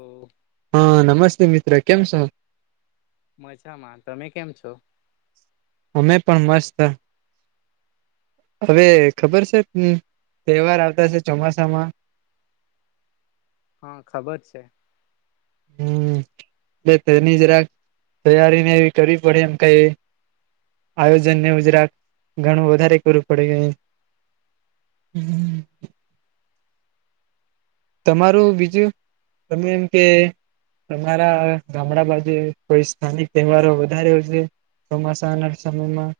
તો હ નમસ્તે મિત્ર કેમ છો? મજામાં તમે કેમ છો. અમે પણ મસ્ત હવે ખબર છે તહેવાર આવતા છે ચોમાસામાં હા ખબર છે. હમ એ તેની જરાક [inaudible] તૈયારીને એવી કરવી પડે એમ કઈ આયોજન ને એવું [inaudible] જરાક ઘણું વધારે કરવુ પડે હ [unintelligible] તમારું બીજું [inaudible] તમે એમ કે તમારા ગામડા બાજુ કોઈ સ્થાનિક તહેવારો વધારે ઉજવે ચોમાસાના સમયમાં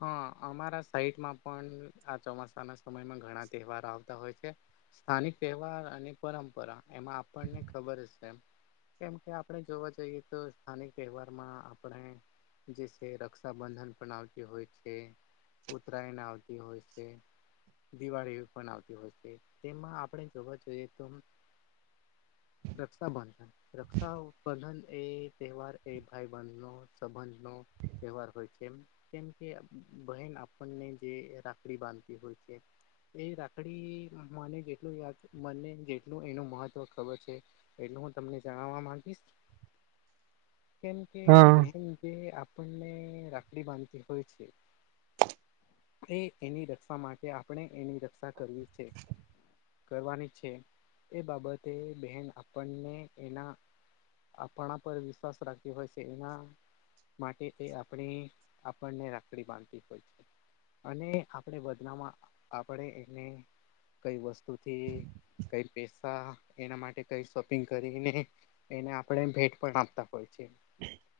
હા અમારા સાઈટમાં પણ આ ચોમાસાના સમયમાં ઘણા તહેવારો આવતા હોય છે. સ્થાનિક તહેવાર અને પરંપરા એમાં આપણને ખબર જ છે એમ કેમ કે આપણે જોવા જઈએ તો સ્થાનિક તહેવારમાં આપણે જે સે રક્ષાબંધન પણ આવ હોય છે ઉતરાયણ આવતી હોય છે. દિવાળી પણ આવતી હો છે તેમાં આપણે જોવા જોઈએ તો [inaudible] રક્ષાબંધન રક્ષાબંધન એ તહેવાર એ ભાઈબહેનનો સંબંધ નો તહેવાર હોય છે તેમ કેમ કે બહેન આપણને જે રાખડી બાંધતી હોય છે. એ રાખડી મને જેટલું યાદ મને જેટલુ એનું મહત્વ ખબર છે. એટલું હું તમને જણાવવા માંગીશ. [inaudible] કેમ કે હા બહેન જે આપણને રાખડી બાંધતી ધી હોય છે [inaudible] એ એની રક્ષા માટે આપણે એની રક્ષા કરવી છેે. [inaudible] કરવાની છે એ બાબતે બહેન આપણને એના આપણા પર વિશ્વાસ રાખતી હોય છે. [inaudible] એના માટે એ આપણી આપણને રાખડી બાંધતી હોય છે. અને આપણે બદનામાં આપણે એને કઈ વસ્તુથી કઈ પેસા એના માટે કઈ શોપિંગ કરીને એને આપણે ભેટ પણ આપતા હોય છે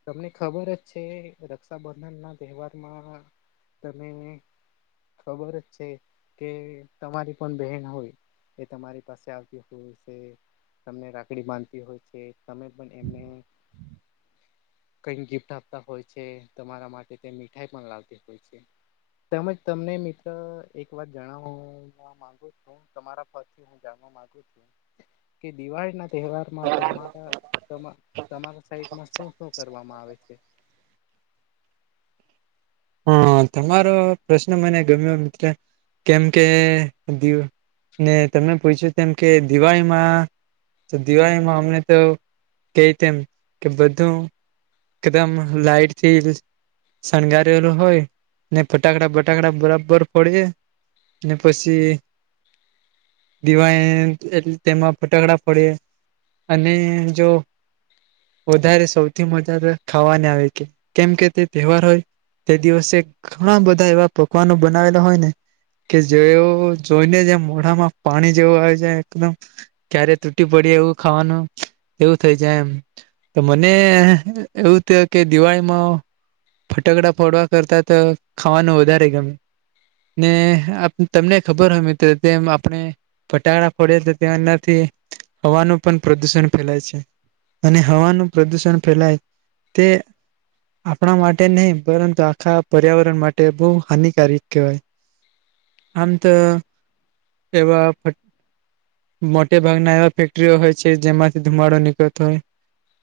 તમને ખબર જ છે રક્ષાબન- ધનના તહેવારમાં તમે [inaudible] ને ખબર જ છે કે તમારી પણ બહેન હોય. એ તમારી પાસે આવતી હોય છે. [inaudible] તમને રાખડી બાંધતી હોય છે. તમે પણ એમને [inaudible] કઈક ગિફ્ટ આપતા હોય છે. તમારા માટે તે મીઠાઈ પણ લાવતી હોય છે. તેમજ તમને મિત્ર એક વાત જણાવવા માંગો છું. તમારા પરથી હું જાણવા માંગુ છું [inaudible] કે દિવાળીના તહેવારમાં તમારા તમા તમારા સાઈડ [unintelligible] કરવામાં આવે છે? અ તમારો પ્રશ્ન મને ગમ્યો મિત્ર. કેમ કે દીવ ને તમે પૂછ્યું કેમ કે દિવાળીમાં તો દિવાળીમાં અમને તો કેય તેમ કે બધું એકદમ લાઈટથી શણગાર રેલું હોય ને ફટાકડાં-બટાકડાં બરાબર ફોળીએ ને પસી દિવાળી એટલે તેમાં ફટાકડાં ફોળીએ અને જો વધારે સૌ થી મજા તો ખાવાની આવે કે, કેમ કે તે તેહવાર હોય. તે દિવસે ઘણા બધા એવા પકવાનો બનાવેલા હોય ને કે જોયુ જોઈને જ એમ મોઢામાં પાણી જેવું આવી જાય એકદમ. ક્યારે તૂટી પડી એવું ખાવાનું એવું થઇ જાય એમ. તો મને એવું થયુ કે દિવાળીમાં ટકડાં ફોડવા કરતા તો ખાવાનું વધારે ગમે ને આપ તમને ખબર હોય મિત્ર તેમ આપણે ફટાકડાં ફોડ્યે તો ત્યાં નથી હવાનું પણ પ્રદુષણ ફેલાય છે. અને હવાનું પ્રદુષણ ફેલાય તે આપણા માટે નઈ પરંતુ આખા પર્યાવરણ માટે બોવ હાનિકારીક કેવાય. આમ તો એવા ફટ મોટે ભાગના એવા ફેક્ટરીઓ હોય છે, જેમાંથી ધુમાળો નીકળતો હોય.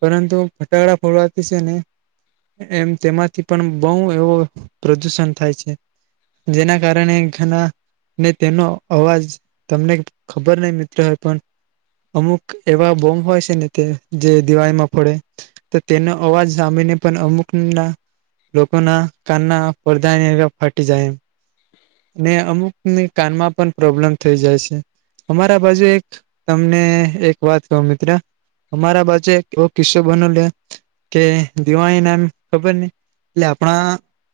પરંતુ ફટાકડાં ફોળવાતી છે ને એમ તેમાંથી પણ બોઉ એવો પ્રદુષણ થાય છે, જેના કારણે ઘણા ને તેનો અવાજ તમને ખબર નઈ મિત્ર પણ અમુક એવા બોમ્બ હોય છે ને તે, જે દિવાળીમાં ફોળે તો તેનો અવાજ સામીને પણ અમુકના લોકોના કાનના પડદા એવા ફાટી જાય એમ, ને અમુક ને કાનમાં પણ પ્રોબ્લેમ થઈ જાય છે. અરા બાજુ એક તમને એક વાત કઉ મિત્ર અમારા બાજુ એક એવો કિસ્સો બનેલો કે દિવાળીના એમ ખબરની એટલે આપણા,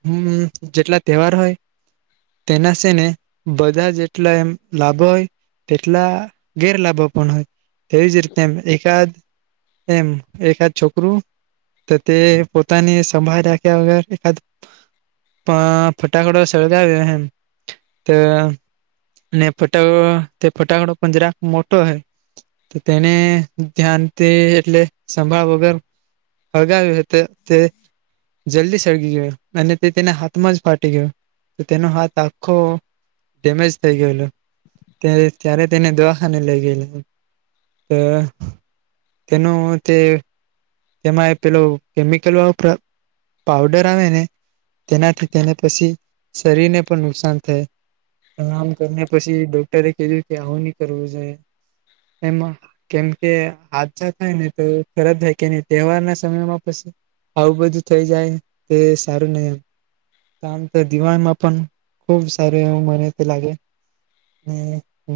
હુમ્મ, જેટલા તેવાર હોય તેના શે ને બધા જેટલા એમ લાભો હોય તેટલા ગેરલાભો પણ હોય, તેવી જ રીતે એમ એકાદ એમ એકાદ છોકરું તો તે પોતાની સંભાળ રાખ કે અવે એકાદ પ ફટાકડો સળગાવ્યો અહે એમ. તો ને ફટાકડો, તે ફટાકડો પણ જરાક મોટો અહે. તો તેણે ધ્યાન તે એટલે સંભાળ વગર હળગાવ્યુ અહે તો તે જલ્દી સળગી ગીયો અને તે તેના હાથમાં જ ફાટી ગીયો તો તેનો હાથ આખ્ખો ડેમેજ થઈ ગયલો ત્યાર ત્યારે તેને દવા ખાને લઈ ગેલા, તો તેનું તે તેમાં એક પેલો કેમિકલ વપ્ર પાવડર આવે ને તેનાથી તેને પછી શરીરને પણ નુકસાન થાય. આમ કરને પછી ડોક્ટરે કીધું કે આવું ની કરવું જોઈએ. એમાં કેમ કે આછા થાય ને તો ખરાબ થાઈ કે ની તેહવારના સમયમાં પછી આવું બધું થઈ જાય તે સારું નહી. કામ તો દિવાળમાં પણ ખૂબ સારું એવું મને તો લાગે. ને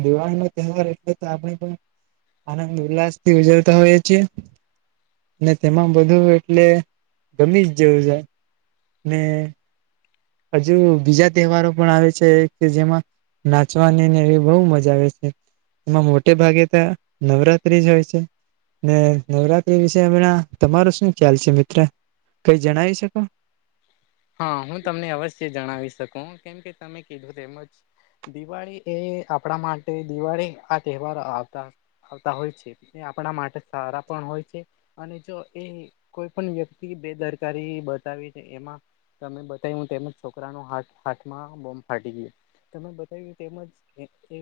દિવાળીનો તેહવાર એટલે તો આપણે પણ આનંદ ઉલ્લાસ થી [unintelligible] છીએ. ને તેમાં બધું એટલે ગમી જ જેવું છેય. અને હજુ બીજા તહેવારો પણ આવે છે કે જેમાં નાચવાની ને એવી બહુ મજા આવે છે. એમાં મોટે ભાગે ત્યા નવરાત્રી જ હોય છે. ને નવરાત્રી વિશે હમણાં તમારો શું ખ્યાલ છે મિત્ર, કઈ જણાવી શકો? હા હું તમને અવશ્ય જણાવી શકું કેમ કે તમે કીધું તેમજ દિવાળી એ આપણા માટે દિવાળી આ તહેવાર આવતા. આવતા હોય છે તે આપણા માટે સારા પણ હોય છે. અને જો એ કોઈ પણ વ્યક્તિ બેદરકારી બતાવી છે એમાં તમે બતાય હું તેમજ છોકરાનો હાથમાં બોમ્બ ફાટી ગયો. તમે બતાવ્યું તેમજ એ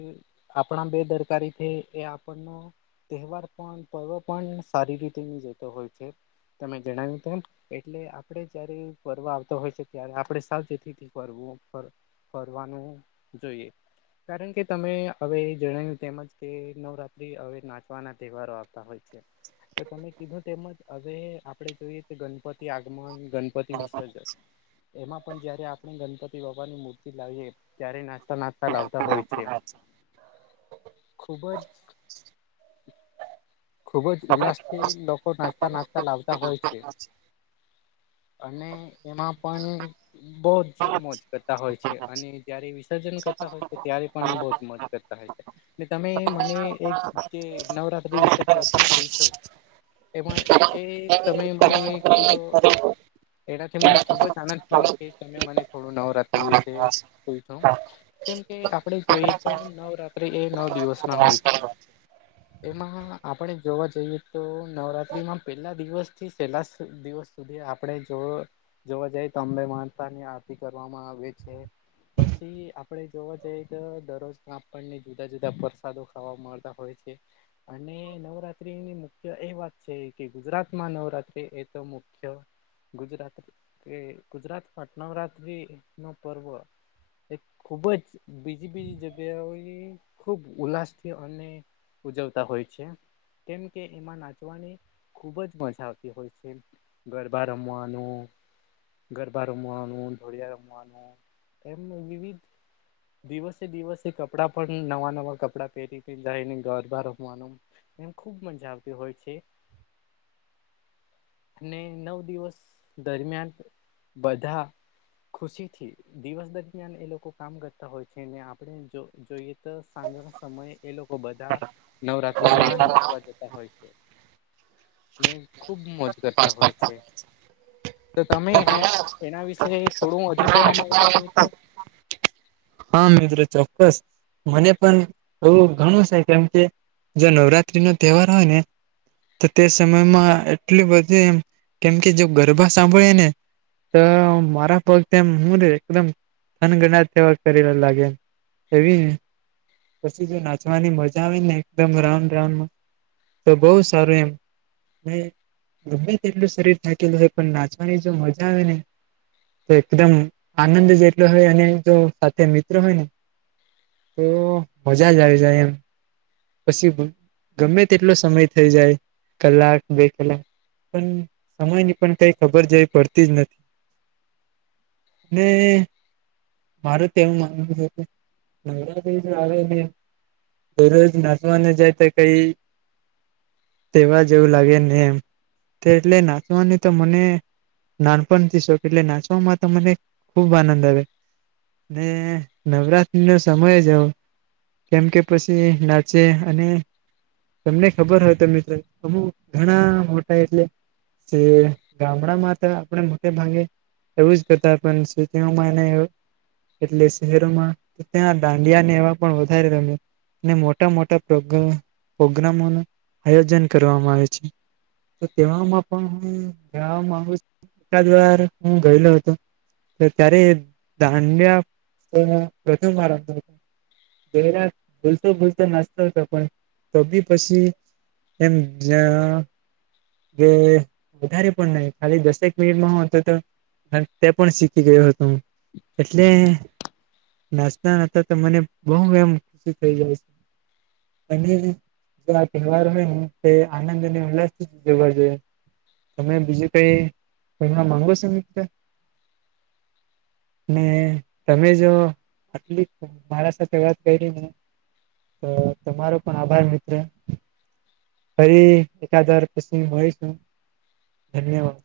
આપણા બેદરકારી છે એ આપણનો તહેવાર પણ પર્વ પણ સારી રીતે ની જતો હોય છે. તમે જણાવ્યું તો એટલે આપણે જયારે પર્વા હોય છે ત્યારે આપણે સાવચેતીથી કરવું ફરવાનું જોઈએ. કારણ કે તમે હવે, જણાવ્યું તેમજ કે નવરાત્રી હવે નાચવાના તહેવારો આવતા હોય છે. તો તમે કીધું તેમજ. હવે, આપણે જોઈએ તો ગણપતિ આગમન, ગણપતિ વિસર્જન એમાં પણ જયારે આપણે ગણપતિ બાપાની મૂર્તિ લાવીએ, ત્યારે નાચતા નાચતા લાવતા હોય છે. ખુબ જ ખૂબ જ ઉલ્લાસથી લોકો નાચતા નાચતા લાવતા હોય છે. અને એમાં પણ બહુ જ મોજ કરતા હોય છે અને જ્યારે વિસર્જન કરતા હોય છે, ત્યારે પણ બહુ જ મોજ કર તમે મને એક જે નવરાત્રી વિશે પ્રશ્ન પૂછો? એમાં એ તમે મને કીધો એનાથી મને ખુબ જ આનંદ થયો કે તમે મને થોડું નવરાત્રી વિશે પૂલ છો. કેમ કે આપણે જોઈએ, તો નવરાત્રિ એ નવ દિવસના હોય છે. એમાં આપણે જોવા જઈએ, તો નવરાત્રિમાં પહેલા દિવસથી છેહેલા દિવસ સુધી આપણે જો જોવા જઈતો, અંબે માતાની આરતી કરવામાં આવે છે. પછી આપણે જોવા જઈએ તો, દરરોજ આપણને જુદા જુદા પ્રસાદો ખાવા મળતા હોય છે. અને નવરાત્રીની મુખ્ય એ વાત છે કે, ગુજરાતમાં નવરાત્રી એ તો મુખ્ય ગુજરાત કે ગુજરાતમાં નવરાત્રી નો પર્વ એ ખૂબ જ બીજી બીજી જગ્યાઓની ખૂબ ઉલ્લાસ થયો અને ઉજવતા હોય છે. કેમ કે એમાં નાચવાની ખુબ જ મજા આવતી હોય છે. ગરબા રમવાનું ગરબા રમવાનું, ઢોળિયા રમવાનું એને વિવિધ દિવસે દિવસે કપડાં પણ નવા નવા કપડાં પહેરી જાયને, ગરબા રમવાનું એમ ખુબ મજા આવતી હોય છે. ને નવ દિવસ દરમિયાન બધા ખુશીથી દિવસ દરમિયાન એ લોકો કામ કરતા હોય છે અને ને આપણે જો જોઈએ તો, સાંજના સમયે એ લોકો બધા નવરાત્ જતા હોય છે અને ખુબ મોજ કરતા હોય છે. તો તમે એના વિશે થોડું હજુ કહેવા માંગતા હો કે હા, મિત્રો ચોક્કસ. મને પણ એવું ઘણું છે. કેમ કે જો નવરાત્રીનો તહેવાર આવેને તો તે સમયમાં એટલી બધી એમ કેમ કે જો ગરબા સાંભળે ને તો મારા પગ તેમ હું એકદમ થનગાણાટ જેવા કરેલા લાગે એમ. એવી પછી જો નાચવાની મજા આવેને એકદમ રાઉન્ડ રાઉન્ડમાં તો બહુ સારું એમ. ને ગમે તે તેટલું શરીર થાકેલું હોય, પણ નાચવાની જો મજા આવે ને તો એકદમ આનંદ જેટલો હોય અને જો સાથે મિત્ર હોયને તો મજા જ આવી જાય એમ. પછી ગમે તેટલો સમય થઈ જાય. કલાક, બે કલાક પણ સમયની પણ કઈ ખબર જેવી પડતી જ નથી. અને મારું તેવું માનવું છે [unintelligible] નવરાત્રી જો આવે તે [inaudible] નાચવાને જે તે કઈ તહેવાર જેવું લાગેને એમ. કે એટલે નાચવાની તો મને નાનપણથી શોક એટલે નાચવામાં મને ખૂબ આનંદ આવે. ને નવરાત્રીનો સમય જ એવો કેમ કે પછી ના છે અને તમને ખબર હોય તો મિત્રો અમુક ઘણા મોટા એટલે જે ગામડામાં તો આપણે મોટે ભાંગે એવું જ કરતા પણ સે તેઓ માને [unintelligible] એવું એટલે શહેરોમાં ત્યાં દાંડિયાને એવા પણ વધારે રમે ને મો મોટા મોટા પ્રગ પ્રોગ્રામો નું આયોજન કરવામાં આવે છે. તો તેવામાં પણ હું જણાવા માગું છું [unintelligible] એકાદ વાર હું ગયેલો હતો તો ત્યારે દાંડિયા [unintelligible] [inaudible] નાચતો હતો પણ તો બી પસી એમ જ્યા કે વધારે પણ નય ખાલી દસેક મિનિટમાં હો તો તો તે પણ શીખી ગયો હતો એટલે નાચતા નાચતા તો મને બહુ એમ ખુશી થઇ જાય છે. અને જો આ તહેવાર હોય તે આનંદ અને ઉલ્લાસ રેવા જોઈએ તમે બીજું કઈ કેહવા માંગો છો મિત્ર? [inaudible] ને તમે જો આટલી મારા સાથે વાત કયરીને તો તમારો પણ આભાર મિત્ર ફરી એકાદ વાર પછી મળીશું ધન્યવાદ